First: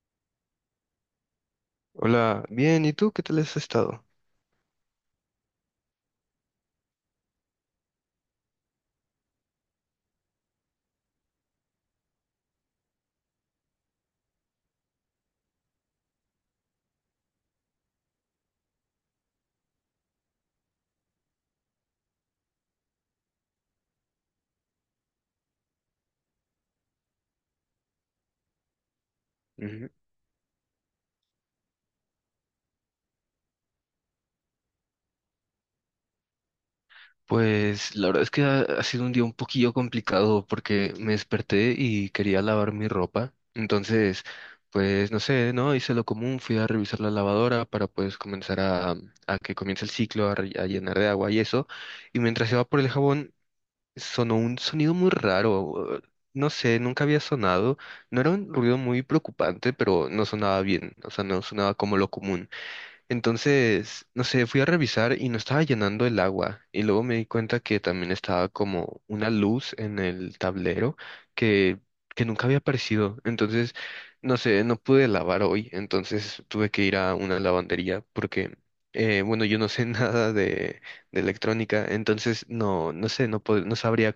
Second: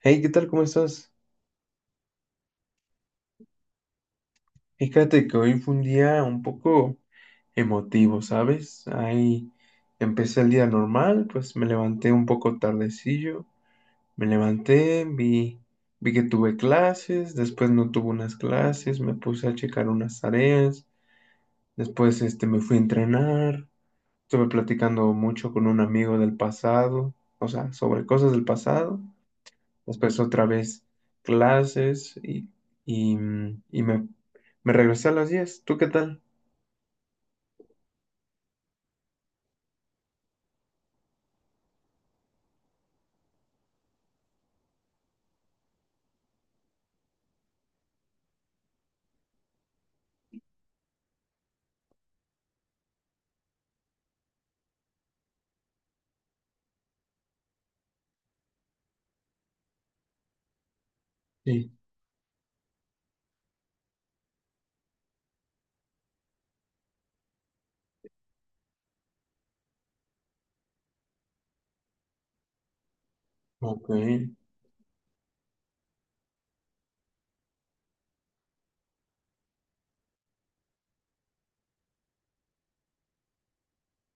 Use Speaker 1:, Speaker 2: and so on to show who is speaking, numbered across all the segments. Speaker 1: Hey, ¿qué tal? ¿Cómo estás?
Speaker 2: Hola, bien, ¿y tú qué tal has estado?
Speaker 1: Fíjate que hoy fue un día un poco emotivo, ¿sabes? Ahí empecé el día normal, pues me levanté un poco tardecillo, me levanté, vi que tuve clases, después no tuve unas clases, me puse a checar unas tareas, después me fui a entrenar, estuve platicando mucho con un amigo del pasado, o sea, sobre cosas del pasado.
Speaker 2: Ujú.
Speaker 1: Después otra vez clases y me regresé a las 10. ¿Tú qué tal?
Speaker 2: Pues la verdad es que ha sido un día un poquillo complicado porque me desperté y quería lavar mi ropa. Entonces, pues no sé, ¿no? Hice lo común, fui a revisar la lavadora para pues comenzar a que comience el ciclo, a llenar de agua y eso. Y mientras iba por el jabón, sonó un sonido muy raro. No sé, nunca había sonado. No era un ruido muy preocupante, pero no sonaba bien. O sea, no
Speaker 1: Sí,
Speaker 2: sonaba como lo común. Entonces, no sé, fui a revisar y no estaba llenando el agua. Y luego me di cuenta que también estaba como una luz en el tablero que, que nunca había aparecido. Entonces,
Speaker 1: ok,
Speaker 2: no sé, no pude lavar hoy. Entonces tuve que ir a una lavandería porque, bueno, yo no sé nada de, de electrónica. Entonces, no sé, no sabría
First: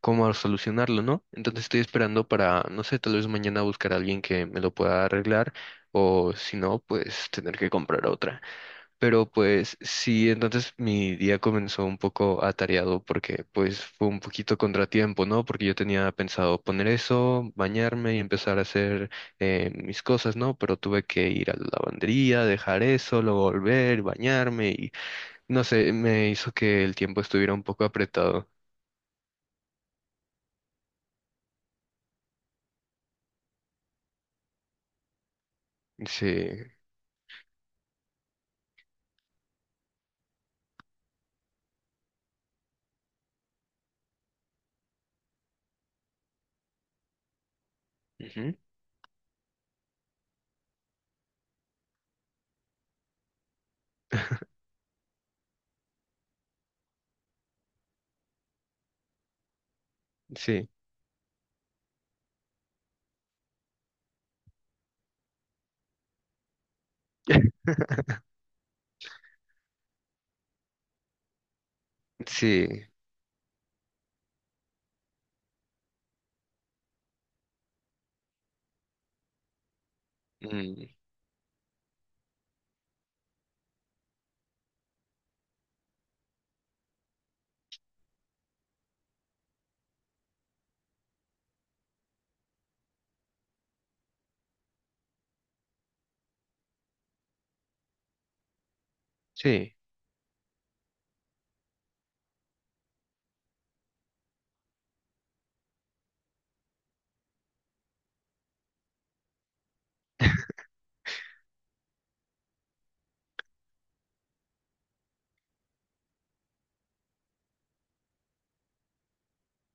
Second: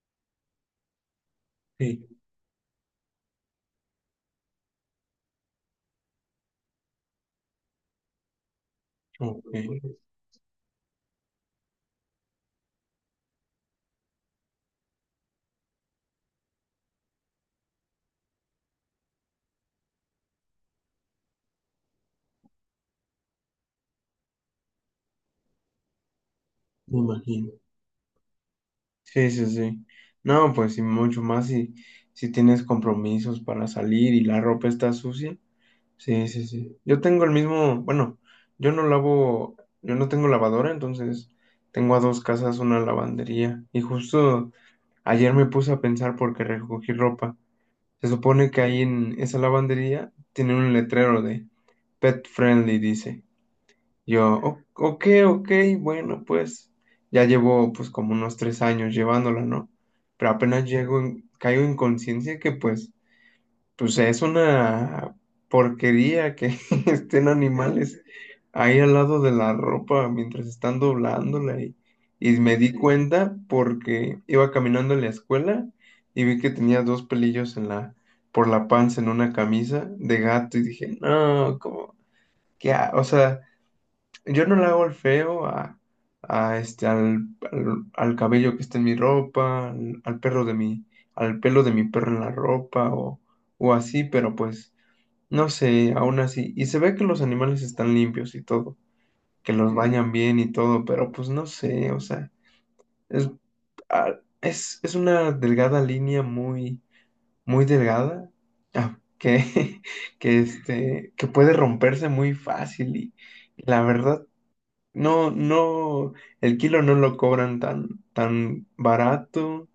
Speaker 2: cómo solucionarlo, ¿no? Entonces estoy
Speaker 1: sí,
Speaker 2: esperando para, no sé, tal vez mañana buscar a alguien que me lo pueda arreglar o si no, pues tener que comprar otra. Pero pues
Speaker 1: ok,
Speaker 2: sí, entonces mi día comenzó un poco atareado porque pues fue un poquito contratiempo, ¿no? Porque yo tenía pensado poner eso, bañarme y empezar a hacer mis cosas, ¿no? Pero tuve que ir a la lavandería, dejar eso, luego volver, bañarme y no sé, me hizo que el
Speaker 1: me
Speaker 2: tiempo
Speaker 1: imagino.
Speaker 2: estuviera un poco apretado.
Speaker 1: Sí, sí, sí. No, pues y mucho más si tienes compromisos para salir y la ropa está sucia. Sí,
Speaker 2: Sí.
Speaker 1: sí, sí. Yo tengo el mismo, bueno, yo no lavo, yo no tengo lavadora, entonces tengo a dos casas una lavandería. Y justo ayer me puse a pensar porque recogí ropa. Se supone
Speaker 2: Ujú.
Speaker 1: que ahí en esa lavandería tienen un letrero de pet friendly, dice. Yo, ok, ok, bueno, pues ya llevo pues como unos 3 años llevándola, ¿no? Pero apenas
Speaker 2: Sí,
Speaker 1: llego, caigo en conciencia que pues es una porquería que estén animales ahí al lado de la ropa mientras están doblándola y me
Speaker 2: sí,
Speaker 1: di cuenta porque iba caminando en la escuela y vi que tenía dos pelillos en la, por la panza en una camisa de gato y
Speaker 2: mm,
Speaker 1: dije, no, como, ¿qué ha-?". O sea, yo no le hago el feo a al cabello que está en mi ropa, al perro de mi, al pelo de mi perro en la ropa o así, pero pues no sé, aún así. Y se ve que los animales están limpios y todo, que los
Speaker 2: sí,
Speaker 1: bañan bien y todo, pero pues no sé, o sea, es, ah, es una delgada línea muy, muy delgada, ah, que, que puede romperse muy fácil y la verdad. No, no, el kilo no lo cobran tan, tan barato.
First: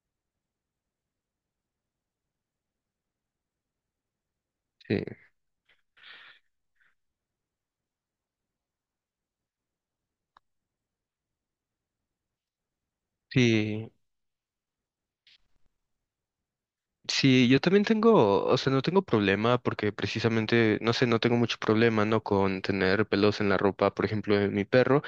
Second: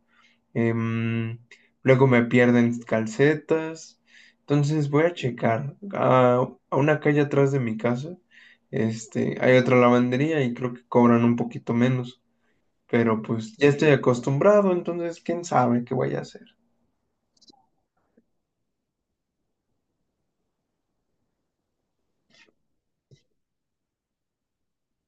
Speaker 1: em, Luego me pierden calcetas. Entonces
Speaker 2: sí,
Speaker 1: voy a checar. A una calle atrás de mi casa, hay otra lavandería y creo que cobran un poquito menos. Pero pues ya estoy
Speaker 2: sí,
Speaker 1: acostumbrado, entonces quién sabe qué voy a hacer.
Speaker 2: sí, yo también tengo, o sea, no tengo problema porque precisamente, no sé, no tengo mucho problema, ¿no? Con tener pelos en la ropa, por ejemplo, de mi perro.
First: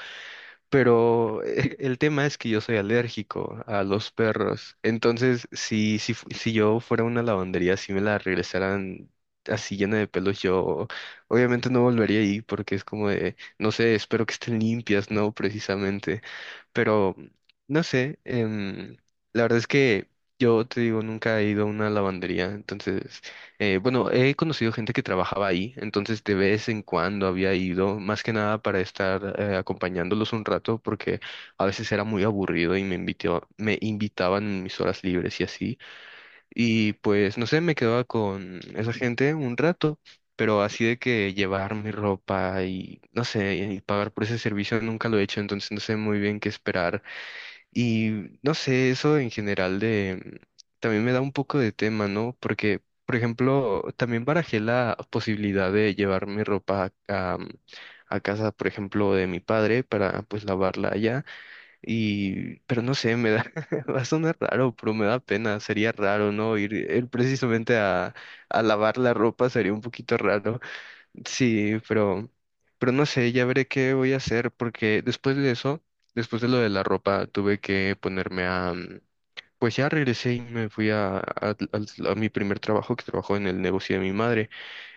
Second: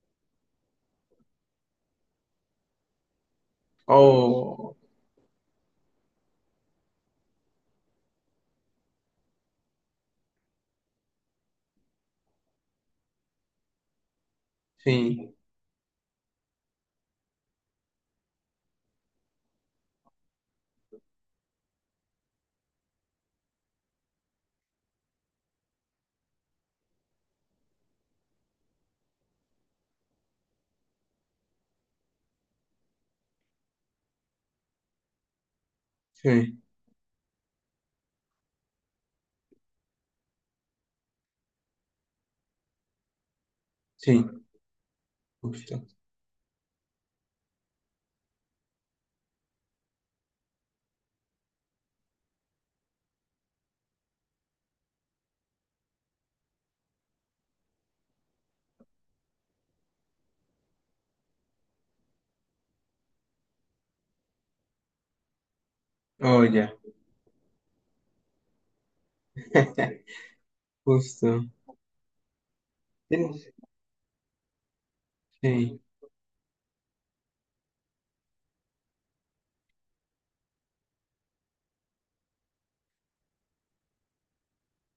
Speaker 2: Pero el tema es que yo soy alérgico a los
Speaker 1: Oh,
Speaker 2: perros. Entonces, si yo fuera a una lavandería, si me la regresaran así llena de pelos, yo obviamente no volvería ahí porque es como de, no sé, espero que estén limpias,
Speaker 1: sí,
Speaker 2: ¿no? Precisamente. Pero, no sé, la verdad es que yo te digo, nunca he ido a una lavandería. Entonces, bueno, he conocido gente que trabajaba ahí, entonces de vez en cuando había ido, más que nada para estar acompañándolos un rato, porque a veces era muy aburrido y me invitaban en mis horas libres y así.
Speaker 1: sí,
Speaker 2: Y pues, no sé, me quedaba con esa gente un rato, pero así de que llevar mi ropa y, no sé, y pagar por ese
Speaker 1: sí,
Speaker 2: servicio nunca lo he hecho, entonces no
Speaker 1: justo.
Speaker 2: sé muy bien qué esperar. Y no sé, eso en general de también me da un poco de tema, ¿no? Porque, por ejemplo, también barajé la posibilidad de llevar mi ropa a casa, por ejemplo, de mi padre para pues lavarla allá. Y, pero no sé, me da, va a sonar raro, pero me da pena, sería raro,
Speaker 1: Oh,
Speaker 2: ¿no?
Speaker 1: ya,
Speaker 2: Ir precisamente a lavar la ropa sería un poquito raro.
Speaker 1: justo.
Speaker 2: Sí, pero no sé, ya veré qué voy a hacer porque después de
Speaker 1: Sí,
Speaker 2: eso, después de lo de la ropa, tuve que ponerme a, pues ya regresé y me fui a, a mi primer trabajo que trabajó en el negocio de mi madre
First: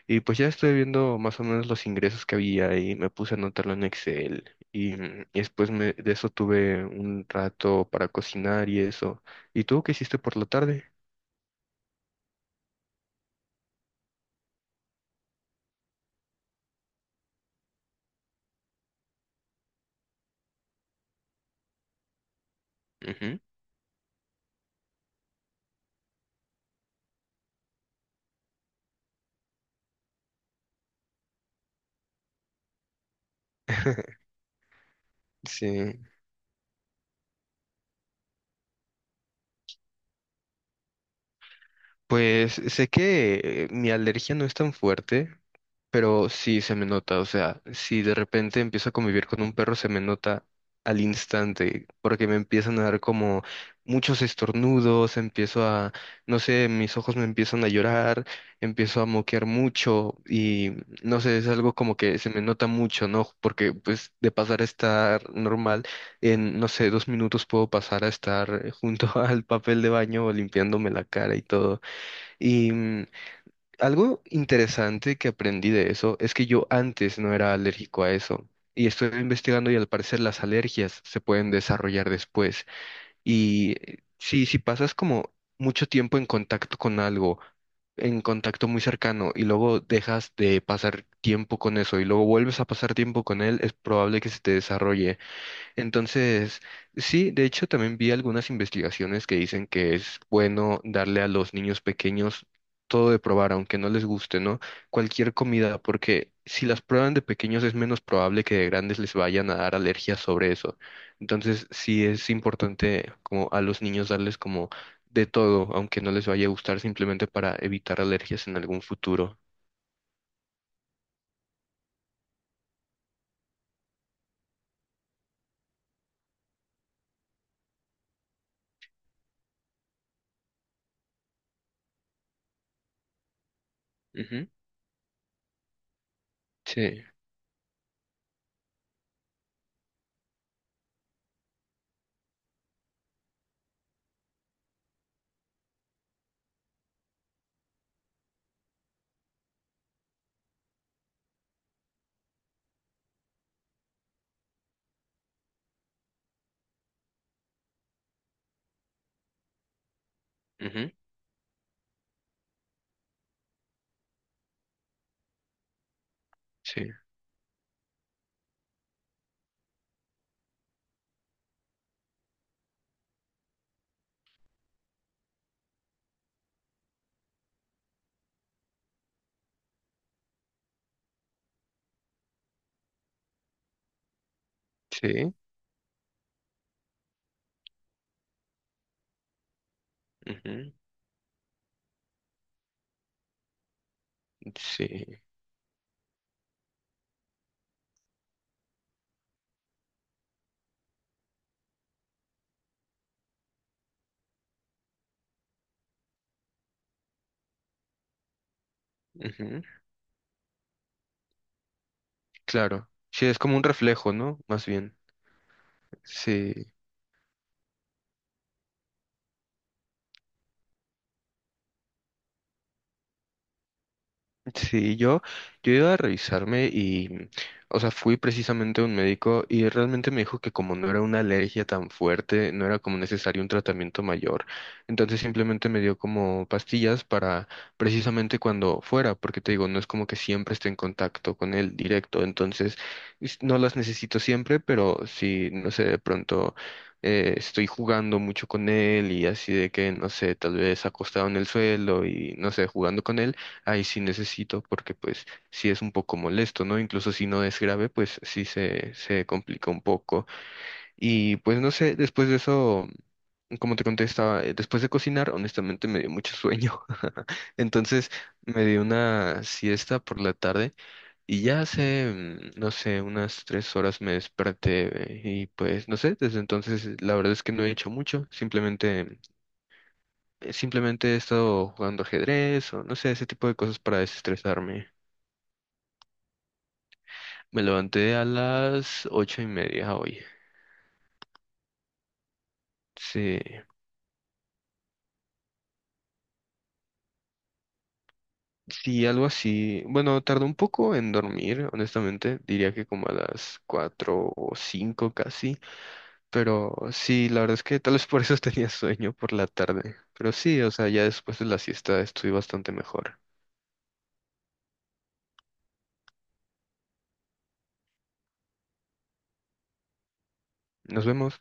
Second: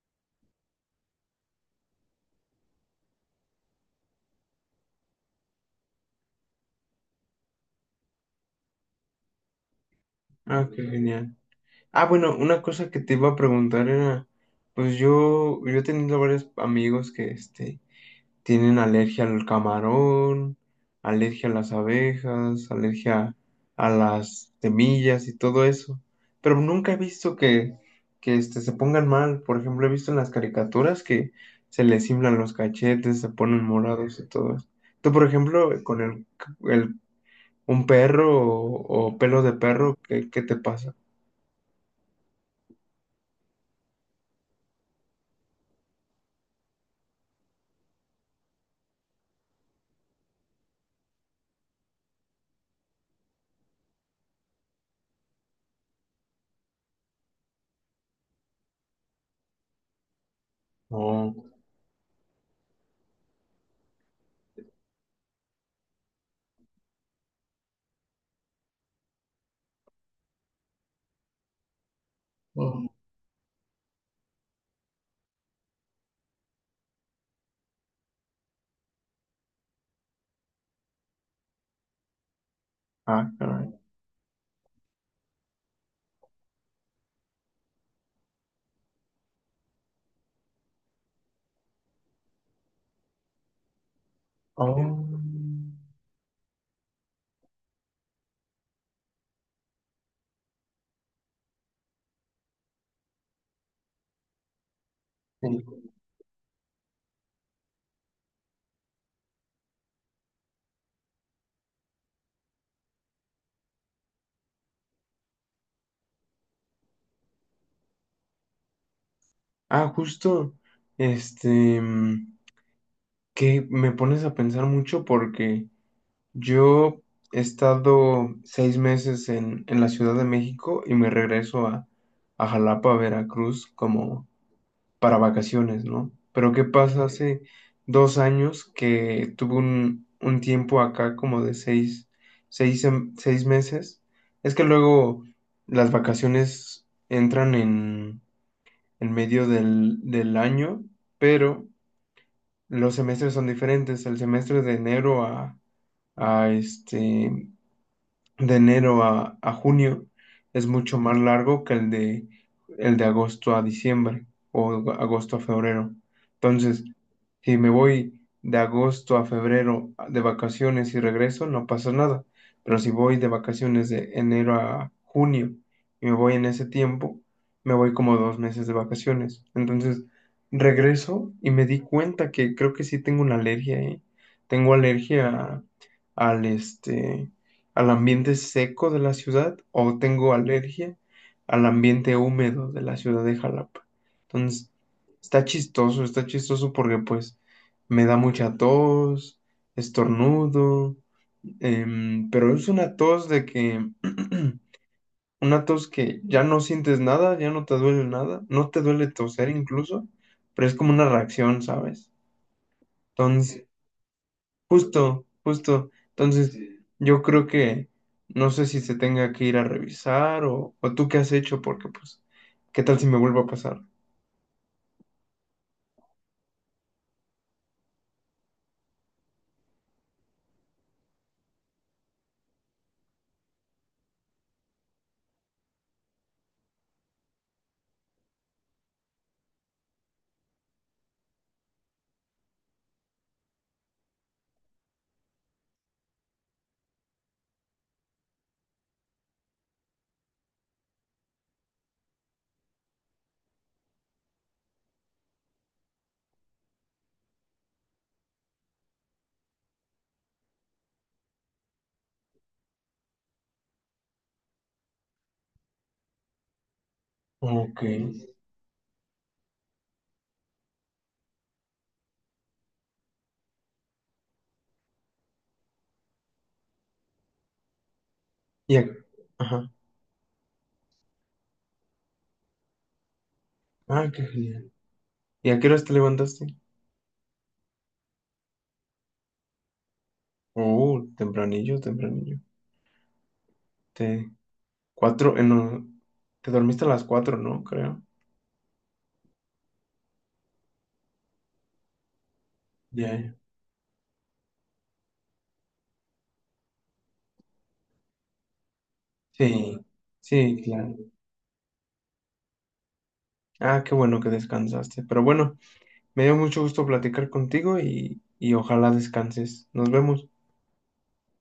Speaker 2: y pues ya estoy viendo más o menos los ingresos que había y me puse a anotarlo en Excel y, y después de eso tuve un rato para cocinar y eso. ¿Y tú qué hiciste por la
Speaker 1: qué
Speaker 2: tarde?
Speaker 1: genial. Ah, bueno, una cosa que te iba a preguntar era, pues yo, he tenido varios amigos que tienen alergia al camarón, alergia a las abejas, alergia
Speaker 2: Ujú.
Speaker 1: a las semillas y todo eso, pero nunca he visto que se pongan mal. Por ejemplo, he visto en las caricaturas que se les inflan los cachetes, se ponen morados y todo eso. Tú, por
Speaker 2: Sí,
Speaker 1: ejemplo, con el, el- un perro o pelo de perro, ¿qué, qué te pasa?
Speaker 2: pues sé que mi alergia no es tan fuerte, pero sí se me nota, o sea, si de repente empiezo a convivir con un perro, se me nota al instante, porque me empiezan a dar como muchos estornudos, empiezo a, no sé, mis ojos me empiezan a llorar, empiezo a moquear mucho y no sé, es algo como que se me nota mucho, ¿no? Porque pues de pasar a estar normal, en, no sé, 2 minutos puedo pasar a estar junto al papel de baño limpiándome la cara y todo. y
Speaker 1: No.
Speaker 2: mm, Algo interesante que aprendí de eso es que yo antes no era alérgico a eso. Y estoy investigando y al parecer las alergias se pueden desarrollar después.
Speaker 1: Ah, caray.
Speaker 2: Y sí, si pasas como mucho tiempo en contacto con algo, en contacto muy cercano, y luego dejas de pasar tiempo con eso y luego vuelves a pasar tiempo con él, es probable que se te
Speaker 1: Oh,
Speaker 2: desarrolle. Entonces, sí, de hecho también vi algunas investigaciones que dicen que es bueno darle a los niños pequeños todo de probar, aunque no les guste, ¿no? Cualquier
Speaker 1: sí.
Speaker 2: comida, porque si las prueban de pequeños es menos probable que de grandes les vayan a dar alergias sobre eso. Entonces, sí es importante como a los niños darles como de todo, aunque no les vaya a gustar, simplemente para evitar alergias en algún futuro.
Speaker 1: Ah, justo, este, mm, que me pones a pensar mucho porque yo he estado 6 meses en la Ciudad de México y me regreso a Jalapa, Veracruz, como
Speaker 2: Ujú,
Speaker 1: para vacaciones, ¿no? Pero ¿qué
Speaker 2: sí,
Speaker 1: pasa? Hace 2 años que tuve un tiempo acá como de seis meses. Es que luego las vacaciones entran en medio del, del año, pero los semestres son diferentes. El semestre de enero a este, de enero a junio es
Speaker 2: ujú,
Speaker 1: mucho más largo que el de agosto a diciembre o agosto a febrero. Entonces,
Speaker 2: sí,
Speaker 1: si me voy de agosto a febrero de vacaciones y regreso, no pasa nada. Pero si voy de vacaciones de enero a junio y me voy en ese tiempo, me voy como 2 meses de vacaciones. Entonces, regreso y me di cuenta que creo que sí tengo una alergia, ¿eh? Tengo alergia
Speaker 2: sí,
Speaker 1: al este al ambiente seco de la ciudad o tengo
Speaker 2: ujú,
Speaker 1: alergia al ambiente húmedo de la ciudad de Jalapa. Entonces,
Speaker 2: sí.
Speaker 1: está chistoso porque pues me da mucha tos, estornudo, pero es una tos de que, una tos que ya no sientes nada, ya no te duele nada, no te duele toser
Speaker 2: Ujú.
Speaker 1: incluso, pero es como una reacción, ¿sabes?
Speaker 2: Claro. Sí, es como un reflejo, ¿no? Más bien.
Speaker 1: Justo, justo. Entonces,
Speaker 2: Sí.
Speaker 1: sí. Yo creo que no sé si se tenga que ir a revisar o tú qué has hecho, porque pues, ¿qué tal si me vuelvo a pasar?
Speaker 2: Sí, yo iba a revisarme y, o sea, fui precisamente a un médico y realmente me dijo que como no era una alergia tan fuerte, no era como necesario un tratamiento mayor. Entonces simplemente me dio como pastillas para precisamente cuando fuera, porque te digo, no es como que siempre esté en contacto con él directo. Entonces, no las necesito siempre, pero si, no sé, de pronto... estoy jugando mucho con él y así de que, no sé, tal vez acostado en el suelo y, no sé, jugando con él ahí sí necesito porque pues sí es un poco molesto, ¿no? Incluso si no es grave, pues sí se complica un poco. Y pues no sé, después de eso, como te contestaba, después de cocinar, honestamente me dio mucho sueño.
Speaker 1: Ok.
Speaker 2: Entonces me di una siesta por la tarde y ya hace, no sé, unas 3 horas me desperté y pues no sé, desde entonces la verdad es que no he hecho mucho,
Speaker 1: Y a-
Speaker 2: simplemente...
Speaker 1: Ajá.
Speaker 2: Simplemente he estado jugando ajedrez o no sé, ese tipo de cosas para
Speaker 1: Ah, qué genial.
Speaker 2: desestresarme.
Speaker 1: ¿Y a qué horas te levantaste?
Speaker 2: Me levanté a las 8:30 hoy.
Speaker 1: Oh, tempranillo, tempranillo.
Speaker 2: Sí,
Speaker 1: Te... 4, no. Te dormiste a las 4, ¿no? Creo.
Speaker 2: sí, algo así. Bueno, tardó un poco en dormir, honestamente. Diría que como a
Speaker 1: Ya,
Speaker 2: las 4 o 5 casi. Pero sí, la verdad es que tal vez por eso tenía sueño por la
Speaker 1: sí,
Speaker 2: tarde. Pero
Speaker 1: sí,
Speaker 2: sí, o sea,
Speaker 1: claro.
Speaker 2: ya después de la siesta estoy bastante mejor.
Speaker 1: Ah, qué bueno que descansaste. Pero bueno, me dio mucho gusto platicar contigo y ojalá descanses. Nos vemos.
Speaker 2: Nos vemos.